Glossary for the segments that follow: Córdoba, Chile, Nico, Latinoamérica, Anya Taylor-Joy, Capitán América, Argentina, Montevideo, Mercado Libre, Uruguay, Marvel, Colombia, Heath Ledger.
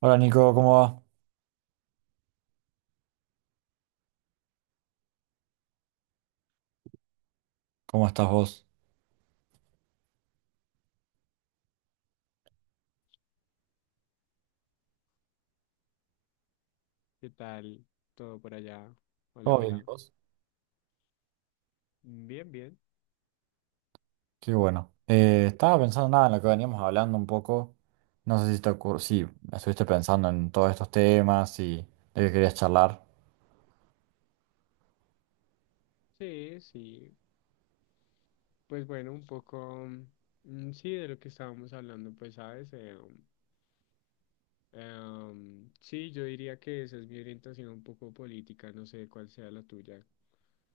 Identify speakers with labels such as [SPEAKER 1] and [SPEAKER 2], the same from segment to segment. [SPEAKER 1] Hola Nico, ¿cómo va? ¿Cómo estás vos?
[SPEAKER 2] ¿Qué tal? ¿Todo por allá? Hola,
[SPEAKER 1] ¿Todo bien y
[SPEAKER 2] hola.
[SPEAKER 1] vos?
[SPEAKER 2] Bien, bien.
[SPEAKER 1] Qué bueno. Estaba pensando nada en lo que veníamos hablando un poco. No sé si te ocurrió, si estuviste pensando en todos estos temas y de qué querías charlar.
[SPEAKER 2] Sí, sí. Pues bueno, un poco, sí, de lo que estábamos hablando, pues sabes, sí, yo diría que esa es mi orientación un poco política, no sé cuál sea la tuya,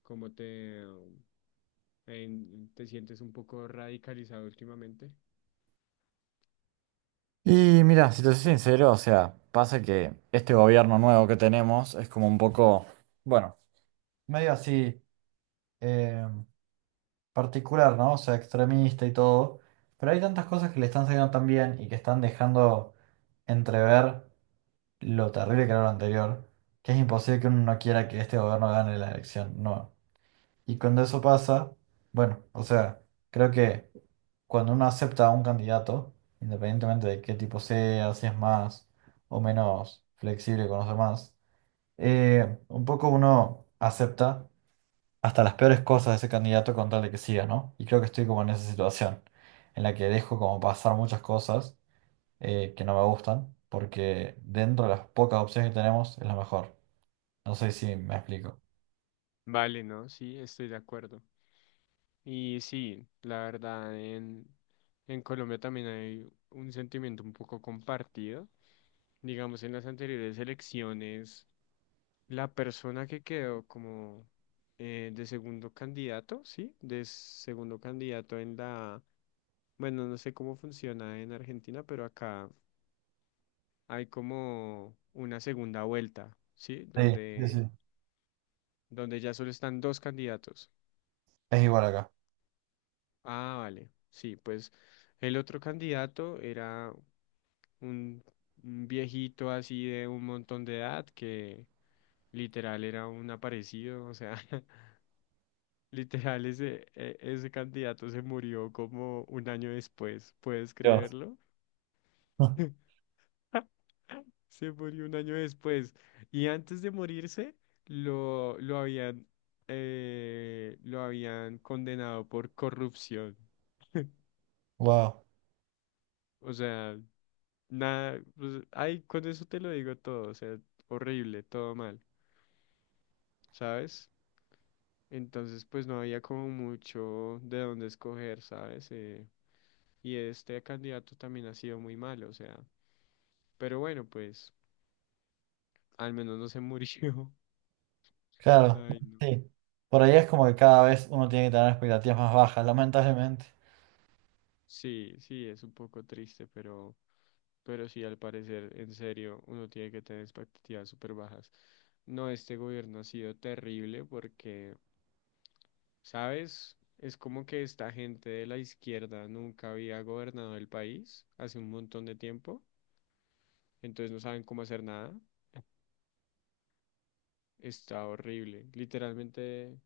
[SPEAKER 2] cómo te sientes un poco radicalizado últimamente.
[SPEAKER 1] Y mira, si te soy sincero, o sea, pasa que este gobierno nuevo que tenemos es como un poco, bueno, medio así eh, particular, ¿no? O sea, extremista y todo. Pero hay tantas cosas que le están saliendo tan bien y que están dejando entrever lo terrible que era lo anterior, que es imposible que uno no quiera que este gobierno gane la elección, no. Y cuando eso pasa, bueno, o sea, creo que cuando uno acepta a un candidato, independientemente de qué tipo sea, si es más o menos flexible con los demás, un poco uno acepta hasta las peores cosas de ese candidato con tal de que siga, ¿no? Y creo que estoy como en esa situación, en la que dejo como pasar muchas cosas, que no me gustan, porque dentro de las pocas opciones que tenemos es la mejor. No sé si me explico.
[SPEAKER 2] Vale, no, sí, estoy de acuerdo. Y sí, la verdad, en Colombia también hay un sentimiento un poco compartido. Digamos, en las anteriores elecciones, la persona que quedó como de segundo candidato, ¿sí? De segundo candidato en bueno, no sé cómo funciona en Argentina, pero acá hay como una segunda vuelta, ¿sí?
[SPEAKER 1] Sí, sí,
[SPEAKER 2] Donde,
[SPEAKER 1] sí.
[SPEAKER 2] donde ya solo están dos candidatos.
[SPEAKER 1] Es igual acá.
[SPEAKER 2] Ah, vale, sí, pues el otro candidato era un un viejito así de un montón de edad que... Literal, era un aparecido, o sea, Literal, ese candidato se murió como un año después, ¿puedes
[SPEAKER 1] Dios.
[SPEAKER 2] creerlo? Se murió un año después. Y antes de morirse, lo, lo habían, lo habían condenado por corrupción.
[SPEAKER 1] Wow.
[SPEAKER 2] O sea, nada, pues, ay, con eso te lo digo todo, o sea, horrible, todo mal, ¿sabes? Entonces, pues no había como mucho de dónde escoger, ¿sabes? Y este candidato también ha sido muy malo, o sea. Pero bueno, pues al menos no se murió.
[SPEAKER 1] Claro,
[SPEAKER 2] Ay, no.
[SPEAKER 1] sí. Por ahí es como que cada vez uno tiene que tener expectativas más bajas, lamentablemente.
[SPEAKER 2] Sí, sí, es un poco triste, pero sí, al parecer, en serio, uno tiene que tener expectativas súper bajas. No, este gobierno ha sido terrible porque, ¿sabes? Es como que esta gente de la izquierda nunca había gobernado el país hace un montón de tiempo, entonces no saben cómo hacer nada. Está horrible. Literalmente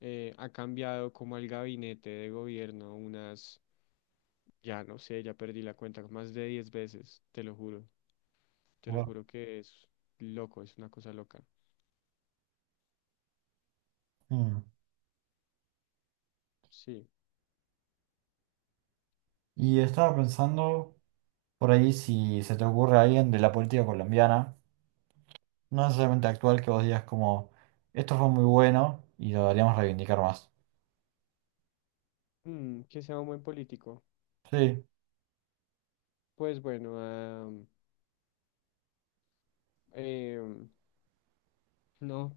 [SPEAKER 2] ha cambiado como el gabinete de gobierno unas... Ya no sé, ya perdí la cuenta, más de 10 veces, te lo juro. Te lo
[SPEAKER 1] Guau.
[SPEAKER 2] juro que es loco, es una cosa loca.
[SPEAKER 1] Mm.
[SPEAKER 2] Sí.
[SPEAKER 1] Y estaba pensando por ahí si se te ocurre a alguien de la política colombiana, no necesariamente actual, que vos digas como, esto fue muy bueno y lo deberíamos reivindicar más.
[SPEAKER 2] Mm, que sea un buen político.
[SPEAKER 1] Sí,
[SPEAKER 2] Pues bueno, em, no,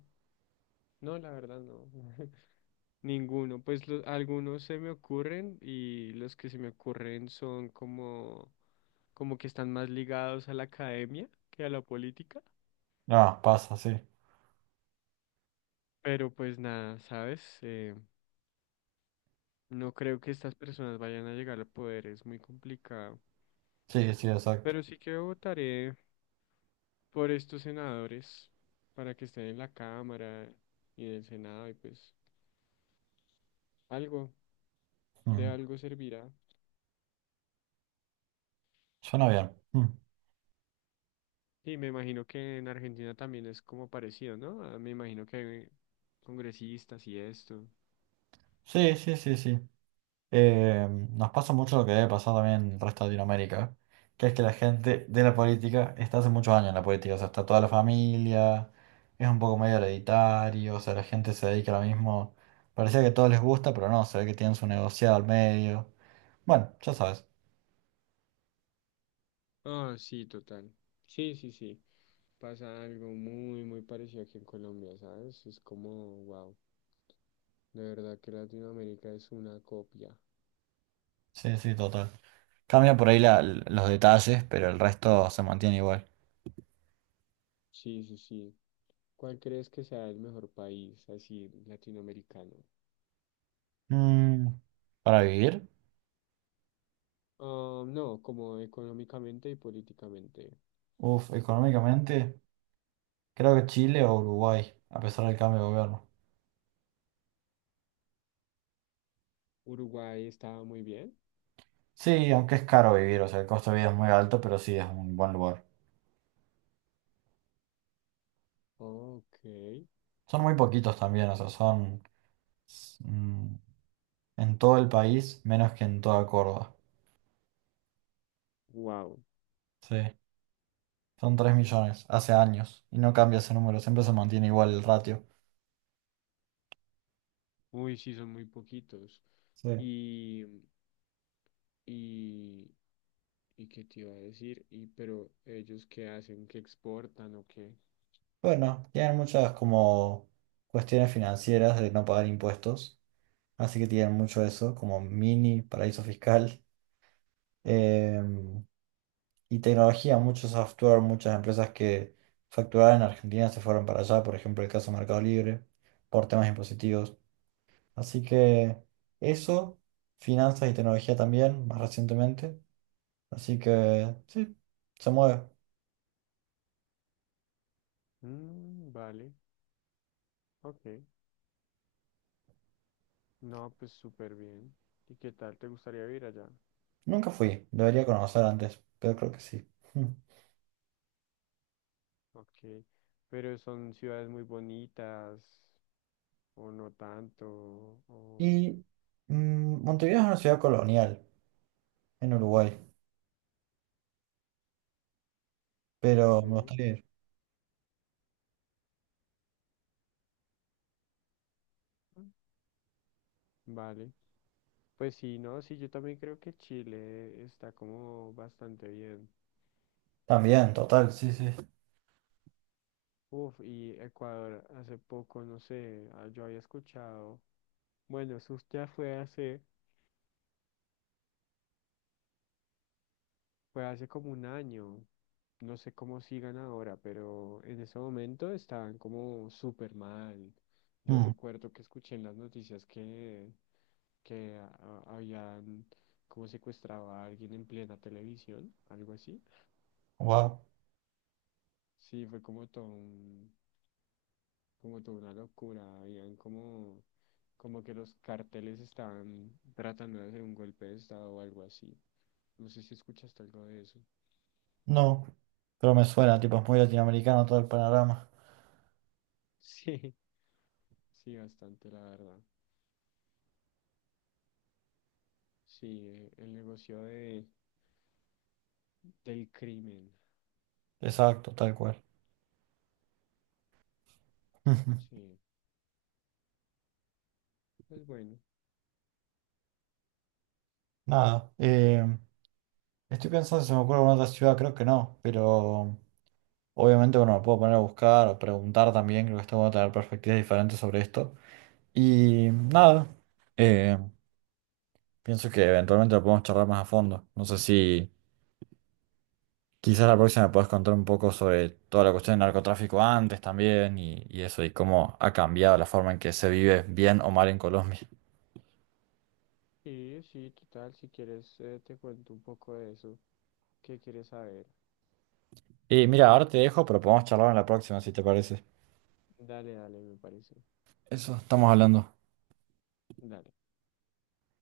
[SPEAKER 2] no, la verdad no. Ninguno. Pues algunos se me ocurren y los que se me ocurren son como, como que están más ligados a la academia que a la política.
[SPEAKER 1] no, pasa, sí.
[SPEAKER 2] Pero pues nada, ¿sabes? No creo que estas personas vayan a llegar al poder, es muy complicado.
[SPEAKER 1] Sí, sí, exacto.
[SPEAKER 2] Pero sí que votaré por estos senadores para que estén en la Cámara y en el Senado y pues algo, de algo servirá.
[SPEAKER 1] Suena bien. Mm.
[SPEAKER 2] Y me imagino que en Argentina también es como parecido, ¿no? Ah, me imagino que hay congresistas y esto.
[SPEAKER 1] Sí, sí, sí, sí. Nos pasa mucho lo que debe pasar también en el resto de Latinoamérica, que es que la gente de la política está hace muchos años en la política, o sea, está toda la familia, es un poco medio hereditario, o sea, la gente se dedica ahora mismo, parecía que todo les gusta, pero no, se ve que tienen su negociado al medio. Bueno, ya sabes.
[SPEAKER 2] Ah, sí, total. Sí, sí, sí. Pasa algo muy, muy parecido aquí en Colombia, ¿sabes? Es como, wow. De verdad que Latinoamérica es una copia.
[SPEAKER 1] Sí, sí, total. Cambia por ahí la- los detalles, pero el resto se mantiene igual.
[SPEAKER 2] Sí, sí, sí. ¿Cuál crees que sea el mejor país así latinoamericano?
[SPEAKER 1] Mm, ¿para vivir?
[SPEAKER 2] Ah, no, como económicamente y políticamente.
[SPEAKER 1] Uf, económicamente. Creo que Chile o Uruguay, a pesar del cambio de gobierno.
[SPEAKER 2] Uruguay estaba muy bien.
[SPEAKER 1] Sí, aunque es caro vivir, o sea, el costo de vida es muy alto, pero sí es un buen lugar.
[SPEAKER 2] Ok.
[SPEAKER 1] Son muy poquitos también, o sea, son s- mm, en todo el país menos que en toda Córdoba.
[SPEAKER 2] Wow.
[SPEAKER 1] Sí, son 3 millones, hace años, y no cambia ese número, siempre se mantiene igual el ratio.
[SPEAKER 2] Uy, sí, son muy poquitos.
[SPEAKER 1] Sí.
[SPEAKER 2] Y, y, y qué te iba a decir, y pero ellos qué hacen, qué exportan o qué.
[SPEAKER 1] Bueno, tienen muchas como cuestiones financieras de no pagar impuestos, así que tienen mucho eso, como mini paraíso fiscal. Em, y tecnología, mucho software, muchas empresas que facturaban en Argentina se fueron para allá, por ejemplo, el caso Mercado Libre, por temas impositivos. Así que eso, finanzas y tecnología también, más recientemente. Así que sí, se mueve.
[SPEAKER 2] Mm, vale, ok. No, pues súper bien. ¿Y qué tal? ¿Te gustaría vivir allá?
[SPEAKER 1] Nunca fui, debería conocer antes, pero creo que sí. Mm.
[SPEAKER 2] Ok. Pero son ciudades muy bonitas, o no tanto, o
[SPEAKER 1] Y Montevideo es una ciudad colonial en Uruguay, pero me
[SPEAKER 2] ok,
[SPEAKER 1] gustaría ir.
[SPEAKER 2] vale. Pues sí, no, sí, yo también creo que Chile está como bastante bien.
[SPEAKER 1] También, total, sí, sí.
[SPEAKER 2] Uf, y Ecuador hace poco, no sé, ah, yo había escuchado, bueno, eso ya fue hace... Fue hace como un año. No sé cómo sigan ahora, pero en ese momento estaban como súper mal. Yo
[SPEAKER 1] Mm,
[SPEAKER 2] recuerdo que escuché en las noticias que habían como secuestrado a alguien en plena televisión, algo así.
[SPEAKER 1] wow.
[SPEAKER 2] Sí, fue como toda una locura. Habían como, como que los carteles estaban tratando de hacer un golpe de estado o algo así. No sé si escuchaste algo de eso.
[SPEAKER 1] No, pero me suena, tipo, es muy latinoamericano todo el panorama.
[SPEAKER 2] Sí, sí, bastante, la verdad. Sí, el negocio del crimen.
[SPEAKER 1] Exacto, tal cual.
[SPEAKER 2] Sí, es bueno.
[SPEAKER 1] Nada, estoy pensando si se me ocurre alguna otra ciudad, creo que no, pero obviamente, bueno, me puedo poner a buscar o preguntar también, creo que esto va a tener perspectivas diferentes sobre esto. Y nada, eh, pienso que eventualmente lo podemos charlar más a fondo. No sé si Quizás la próxima puedas contar un poco sobre toda la cuestión del narcotráfico antes también y eso, y cómo ha cambiado la forma en que se vive bien o mal en Colombia.
[SPEAKER 2] Sí, sí, total. Si quieres, te cuento un poco de eso. ¿Qué quieres saber?
[SPEAKER 1] Y mira, ahora te dejo, pero podemos charlar en la próxima si te parece.
[SPEAKER 2] Dale, dale, me parece.
[SPEAKER 1] Eso, estamos hablando.
[SPEAKER 2] Dale.